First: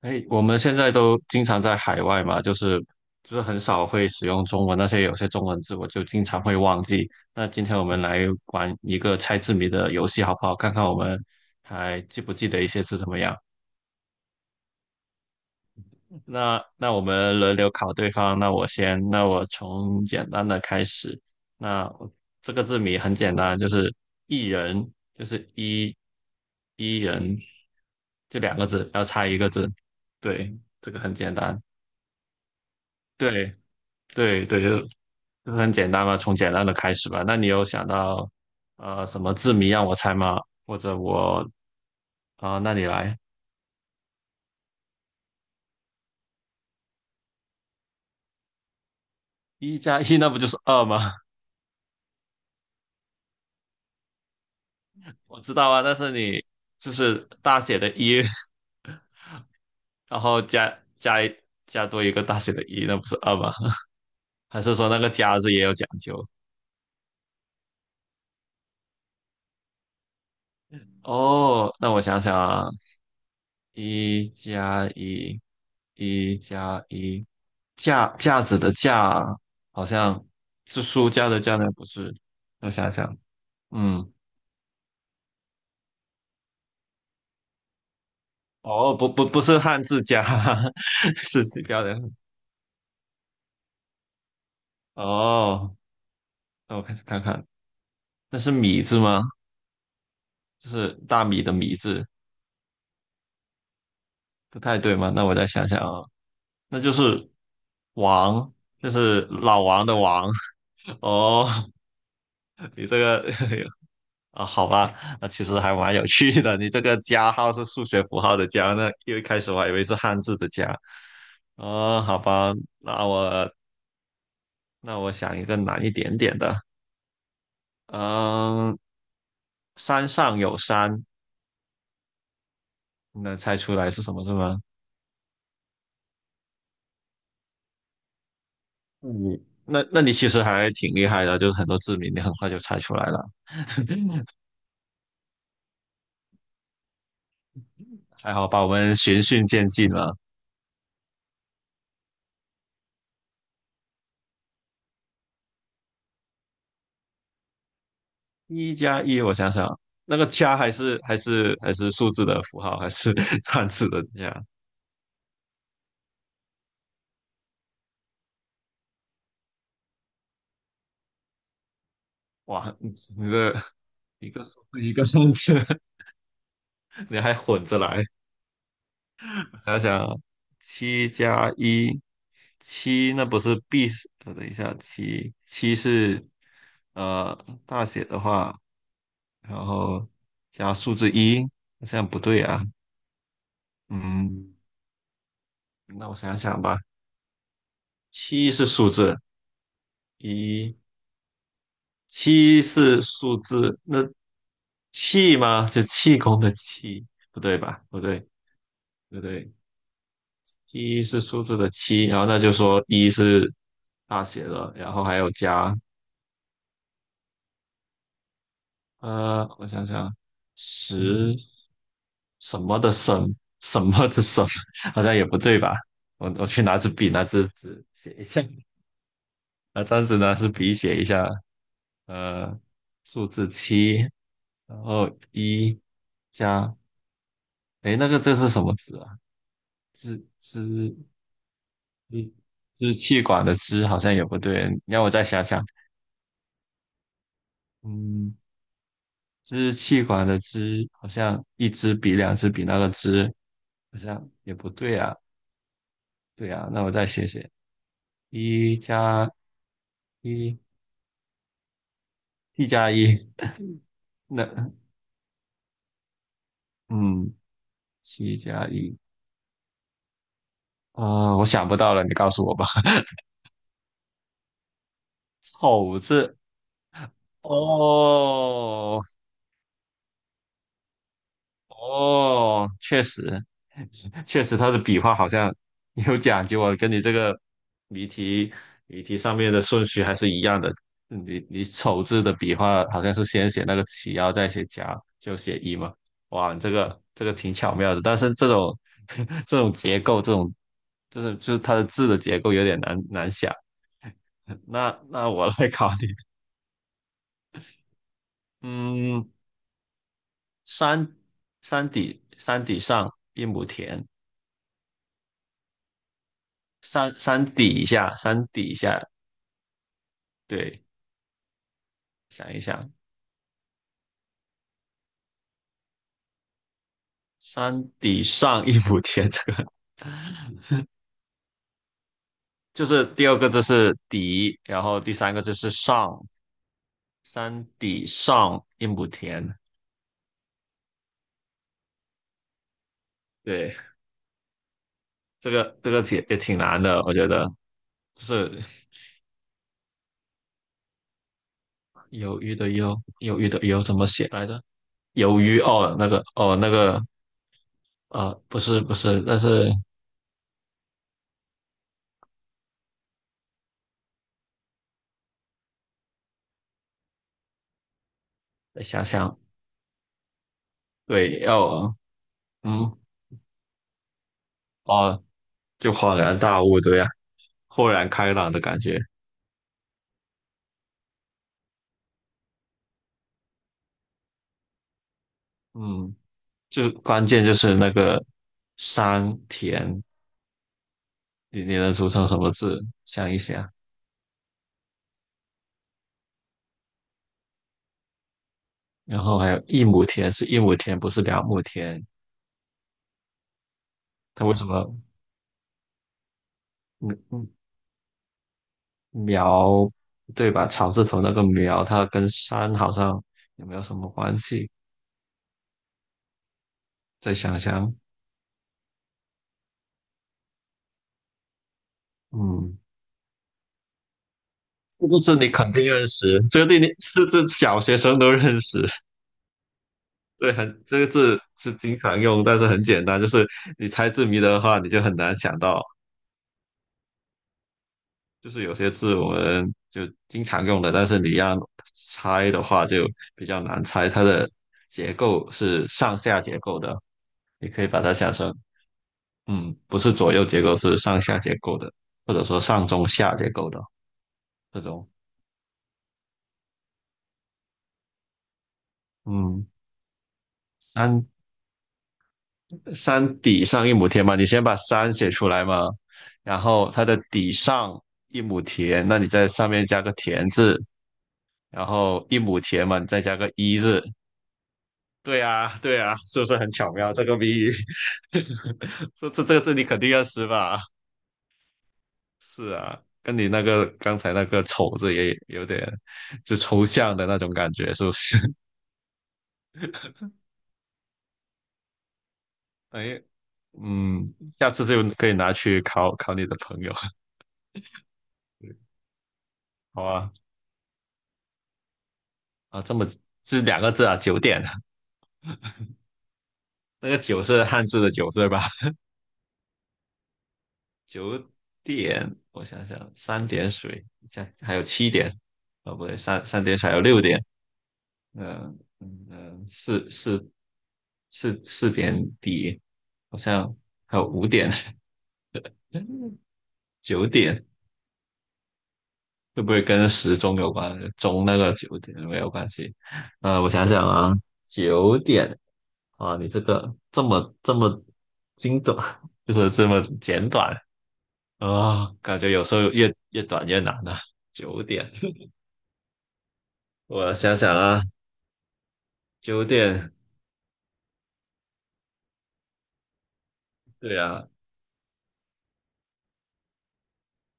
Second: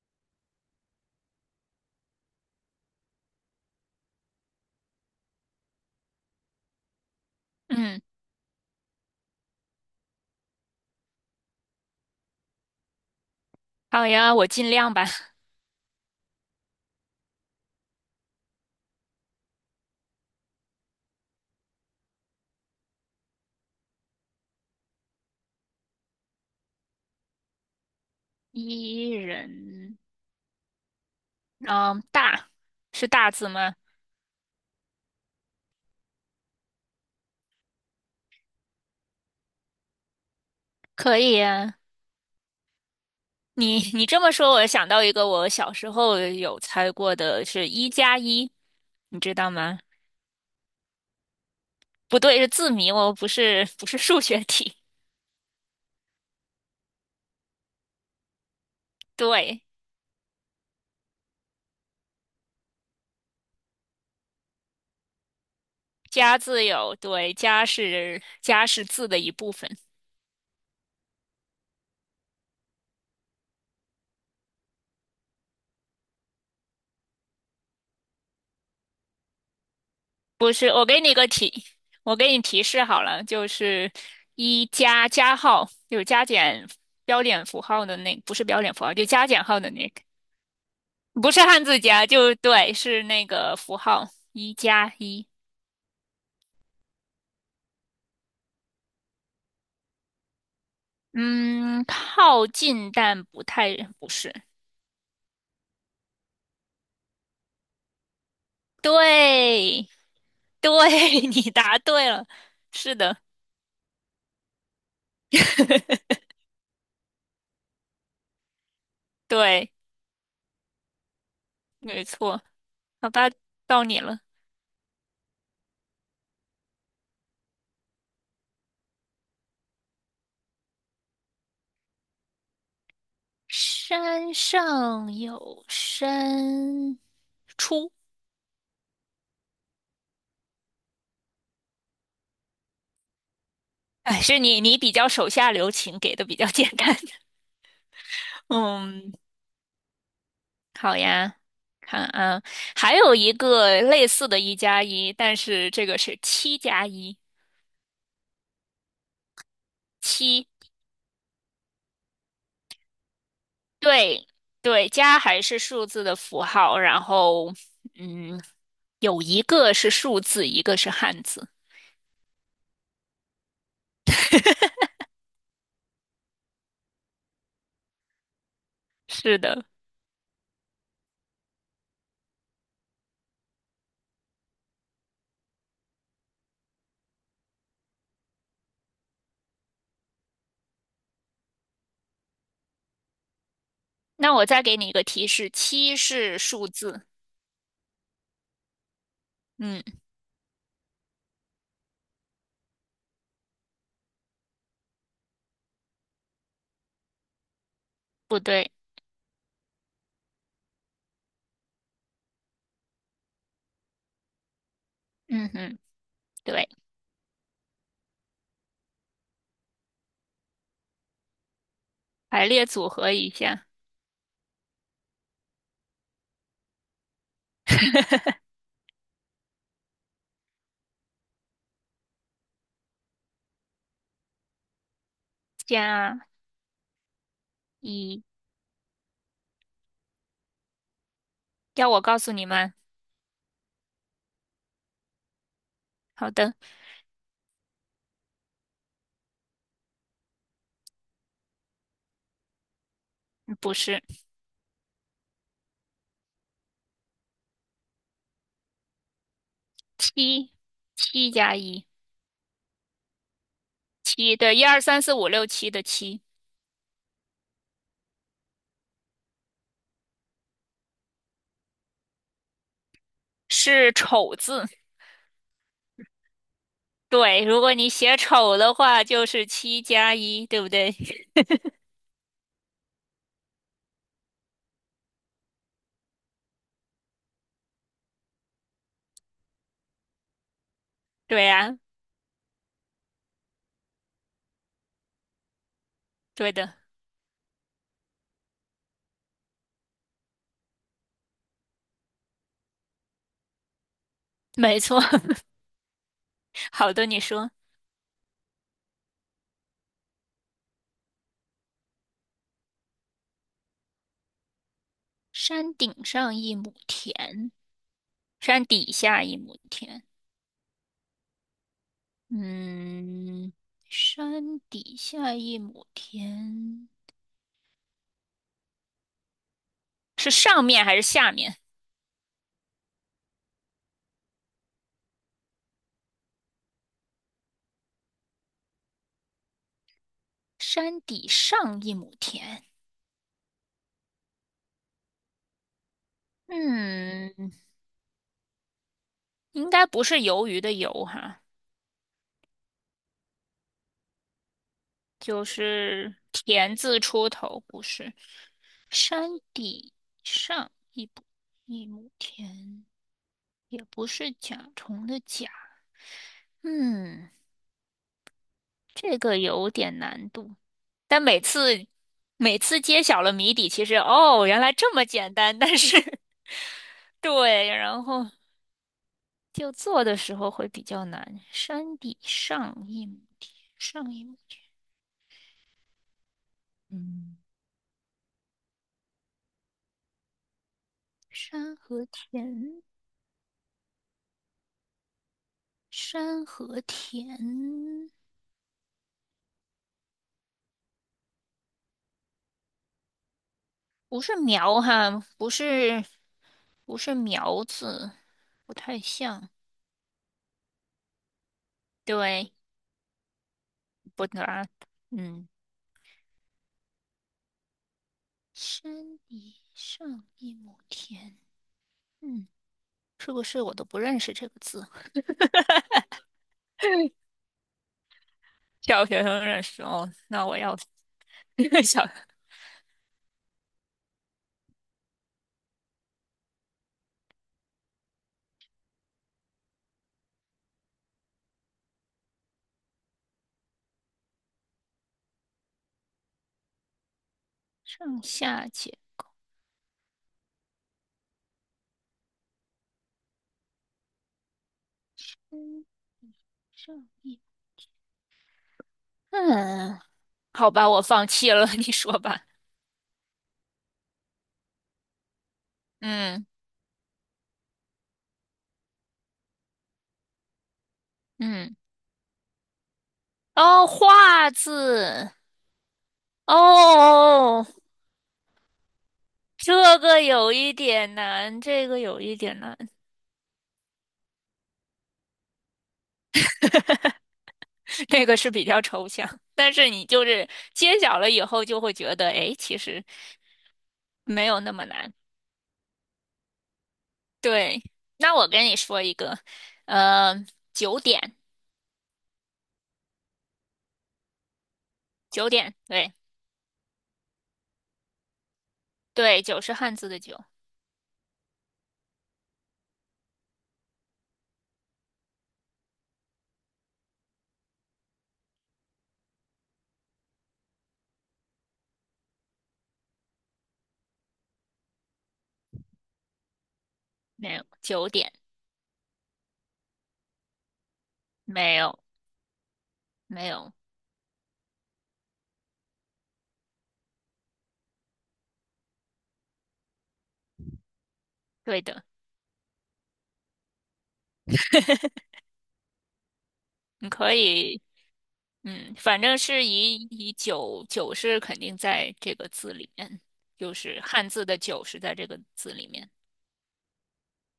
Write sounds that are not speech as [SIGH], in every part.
哎，我们现在都经常在海外嘛，就是很少会使用中文，那些有些中文字我就经常会忘记。那今天我们嗯，来玩一个猜字谜的游戏，好不好？看看我们还记不记得一些字怎么样？好呀，我尽量吧。[LAUGHS] 那我们轮流考对方，那我先，那我从简单的开始。那我这个字谜很简单，就是一人，就是一人，就两个字，要一猜一个字。人，对，这个很简单。嗯，大，是大字对，吗？对对，就很简单嘛，从简单的开始吧。那你有想到什么字谜让我猜吗？或者可以我呀。啊、那你来，你这么说，我想到一个我小时候有猜过的是一加一，你知道一吗？加一那不就是二吗？不对，是字谜哦，不是不是数学题。[LAUGHS] 我知道啊，但是你就是大写的一，[LAUGHS] 对，[LAUGHS] 然后加加多一个大写的一，那不是二吗？[LAUGHS] 还是说那个加字也有讲究？加字有，对，加是字的一部分。哦，那我想想啊，一加一，一加一，架子的架好像不是，是书架的架，那不是？我给你提我示想好想，了，就是嗯，一加加号，有加减标点符号的那，不是标点符哦，号，就加不减是号的汉那个，字架，[LAUGHS] 不是是指汉字标的。加，就对，是那个符号一加一。哦，那我开始看看，那是米字吗？就是大米的米嗯，字，靠近但不太，不是，不太对吗？那我再想想啊，那就是王，就是老王对，的王。[LAUGHS] 对，[LAUGHS] 你哦，答对了，你是这的，个 [LAUGHS] 啊，好吧，那其实还蛮有 [LAUGHS] 趣的。你这个加号是数学符号的加，那因为一开始我还以对，为是汉字的加。啊、没好错，吧，那好吧，我到你了。那我想一个难一点点的。嗯，山上有山，你能猜出来是什么是山吗？上有山，出。嗯，那你其实还挺厉害的，就是很多字谜你很快就猜出来了。哎，[LAUGHS] 是你比较手下留情，给的比较简单。还好 [LAUGHS] 吧，我们嗯，循序渐进了。好呀，看啊，还有一个类似的一加一，但是这个是七加一，一加一，我想想，那个七，加还是数字的符号，还是 [LAUGHS] 汉字的对加？对，加还是数字的符号，然后嗯，有一个是数字，一个是汉字。哇，你的一个数字一个汉字，[LAUGHS] 你还混着来。是我的，想想啊，七加一，七那不是 B 是？等一下，七是呃大写的话，然后加数字一，这样不对啊。那我嗯，再给你一个提示，七那我想是想数吧，字，七是数字嗯，一，七是数字，那气吗？就气功的气，不对吧？不对，不对，不对。一是数字的七，然后那就说一是大写的，然后还有嗯加嗯，对。我想想，十排什列么组的合什一下，什么的什，[LAUGHS] 好像也不对吧？我去拿支笔，拿支纸写一下，拿张纸，拿支笔写一下，呃，数字七，然后一加加，诶，那个一。这是什么字啊？支支要我告支诉你们？支气管的支好像也不对，你让我再想想，好的，嗯。支气管的支，好像一支比两支比那个支，不好是像也不对啊。对啊，那我再写写，一加七，一七加一，，t 加一，七，对，一那二三四五六七的七嗯，七加一，啊、我想不到了，你告诉我吧。[LAUGHS] 是丑字。丑字对，如果你写丑的哦。话，就是七加一，对不对？[LAUGHS] 哦，确实，确实，他的笔画好像有讲究啊，跟你这个谜题谜题上面的顺序还是一样的。你对你呀，丑字的笔画好像是先写那个起，然后再写夹，就写一嘛。哇，对你这的，个这个挺巧妙的，但是这种 [LAUGHS] 这种结构，这种就是它的字的结构有点难想。没错。那我 [LAUGHS] 来考你，好的，你说，嗯，山山底上一亩田，山顶上一亩山山田，底下，山山底底下，下一亩田。对，想一想，嗯，山底下一亩田山底上一亩田，这个是上面还是下面？就是第二个字是底，然后第三个字是上，山底上一亩田，山底上一亩田，对，这个也挺难的，我觉得嗯，就是应该不是鱿鱼的鱿哈，鱿鱼的鱿，鱿鱼的鱿怎么写来着？鱿就鱼哦，那是个哦那田字个出头，不是。不是，山但是底上一亩田，也不是甲虫的甲，嗯，再想这想，个有点难度。但每对，次要每次嗯揭晓了谜底，其实哦，原来这么哦，简单，但就恍是 然大 [LAUGHS] 悟，对呀、对，豁然然后。开朗的感觉。就做的时候会比较难。山底上一亩田，上一亩地，嗯，就关嗯，键就是那个山田，你山能和组成什么字？田，想一想，山和田，然后还有一亩田是一亩田，不是两亩田。不是它为什苗么哈，不是不嗯是嗯苗字，不太像。苗对吧？草字头那个苗，它跟对，山好像也没有什么不关系。难。嗯，再想想，山底上一亩田，嗯，嗯，是不是我都不认识这个字？这个字你肯定认识，这个字你是 [LAUGHS] 这小学生都认识。小学生认识哦，那对，我要 很这个字是 [LAUGHS] 经小常用，但是很简单，就是你猜字谜的话，你就很难想到。就是有些字我们就经常用的，但是你要猜的话就比较难猜。它的结构是上下结构的，你可以把它上想成，下简，嗯，不是左右结构，是上下结构的，或者说上中下结构的这种。嗯，上。一。嗯，嗯，好吧，我山放弃了，[LAUGHS] 你说吧。山底上一亩田嘛，你先把山写出来嘛，嗯然后它的底上一亩田，那你在上面加个田字，嗯，然后一亩田嘛，你再加个一哦，字，画字，对啊，对啊，是不是很巧妙这个谜哦，语？[LAUGHS] 这字你肯这定个要识有一吧？点难，这个有一点是难，啊，跟你那个刚才那个丑字也有点就抽象的那种感觉，是 [LAUGHS] 不这是？个是比较抽象，但是你就是揭晓了以后，就会觉得，哎，其 [LAUGHS] 实哎，嗯，没有下那次么就难。可以拿去考考你的朋友，对，那我跟你说一个，好啊呃，九点，啊，这么是两个字啊，九点，九点，对那个九是汉字的九对吧？对，九是汉字的九，九点，我想想，三点水，下还有七点，哦不对，三点水还有六点，嗯嗯嗯，四四四点底，好像还有五点、九没点，有，九点，会不会跟时钟有关？钟那个没九有点没有关系。没我有，想想啊，九点啊，你这个这么精短，就是这么简短对的，啊，感觉有时候越短越难啊。九点，你我可想想以。啊，嗯，反正九是以点，以九是肯定在这个字里面，就是对汉字啊，的九是在这个字里面。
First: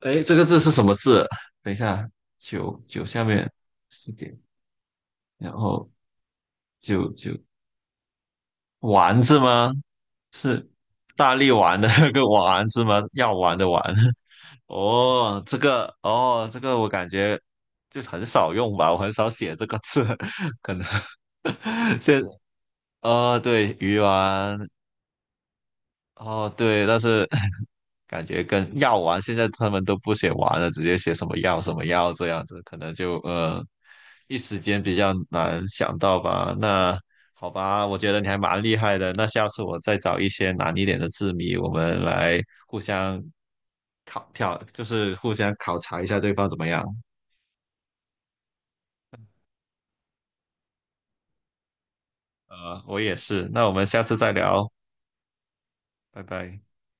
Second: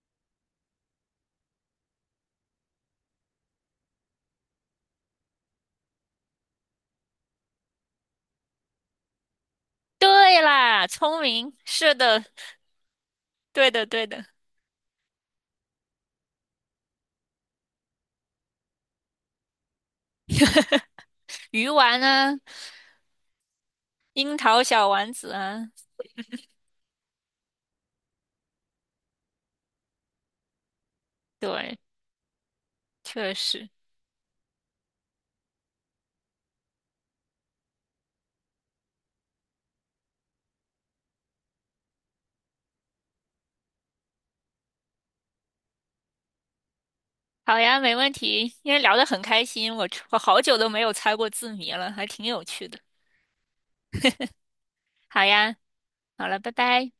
哎，这个字是什么字？等一下，九下面四点，然后九丸子吗？对是啦，聪大力明，丸的是那的，个丸子吗？[LAUGHS] 药丸的对丸。的，对 [LAUGHS] 的。哦，这个哦，这个我感觉就很少用吧，我很少写这个字，[LAUGHS] 可能 鱼 [LAUGHS] 丸这啊，对鱼樱丸，桃小丸子啊，哦，对，但是 [LAUGHS] 感觉跟药丸现在他们都不写丸了，直接写什么药什对，么药这样子，可能就确实。一时间比较难想到吧。那好吧，我觉得你还蛮厉害的。那下次我再找一些难一点的字谜，我们来互相考挑，就是互相考察一下对方怎么样。好呀，没问题，因为聊得很开心，我好久都没有猜过字谜了，还挺有趣的。我也是。那我们下次再聊，好呀，拜好了，拜拜。拜。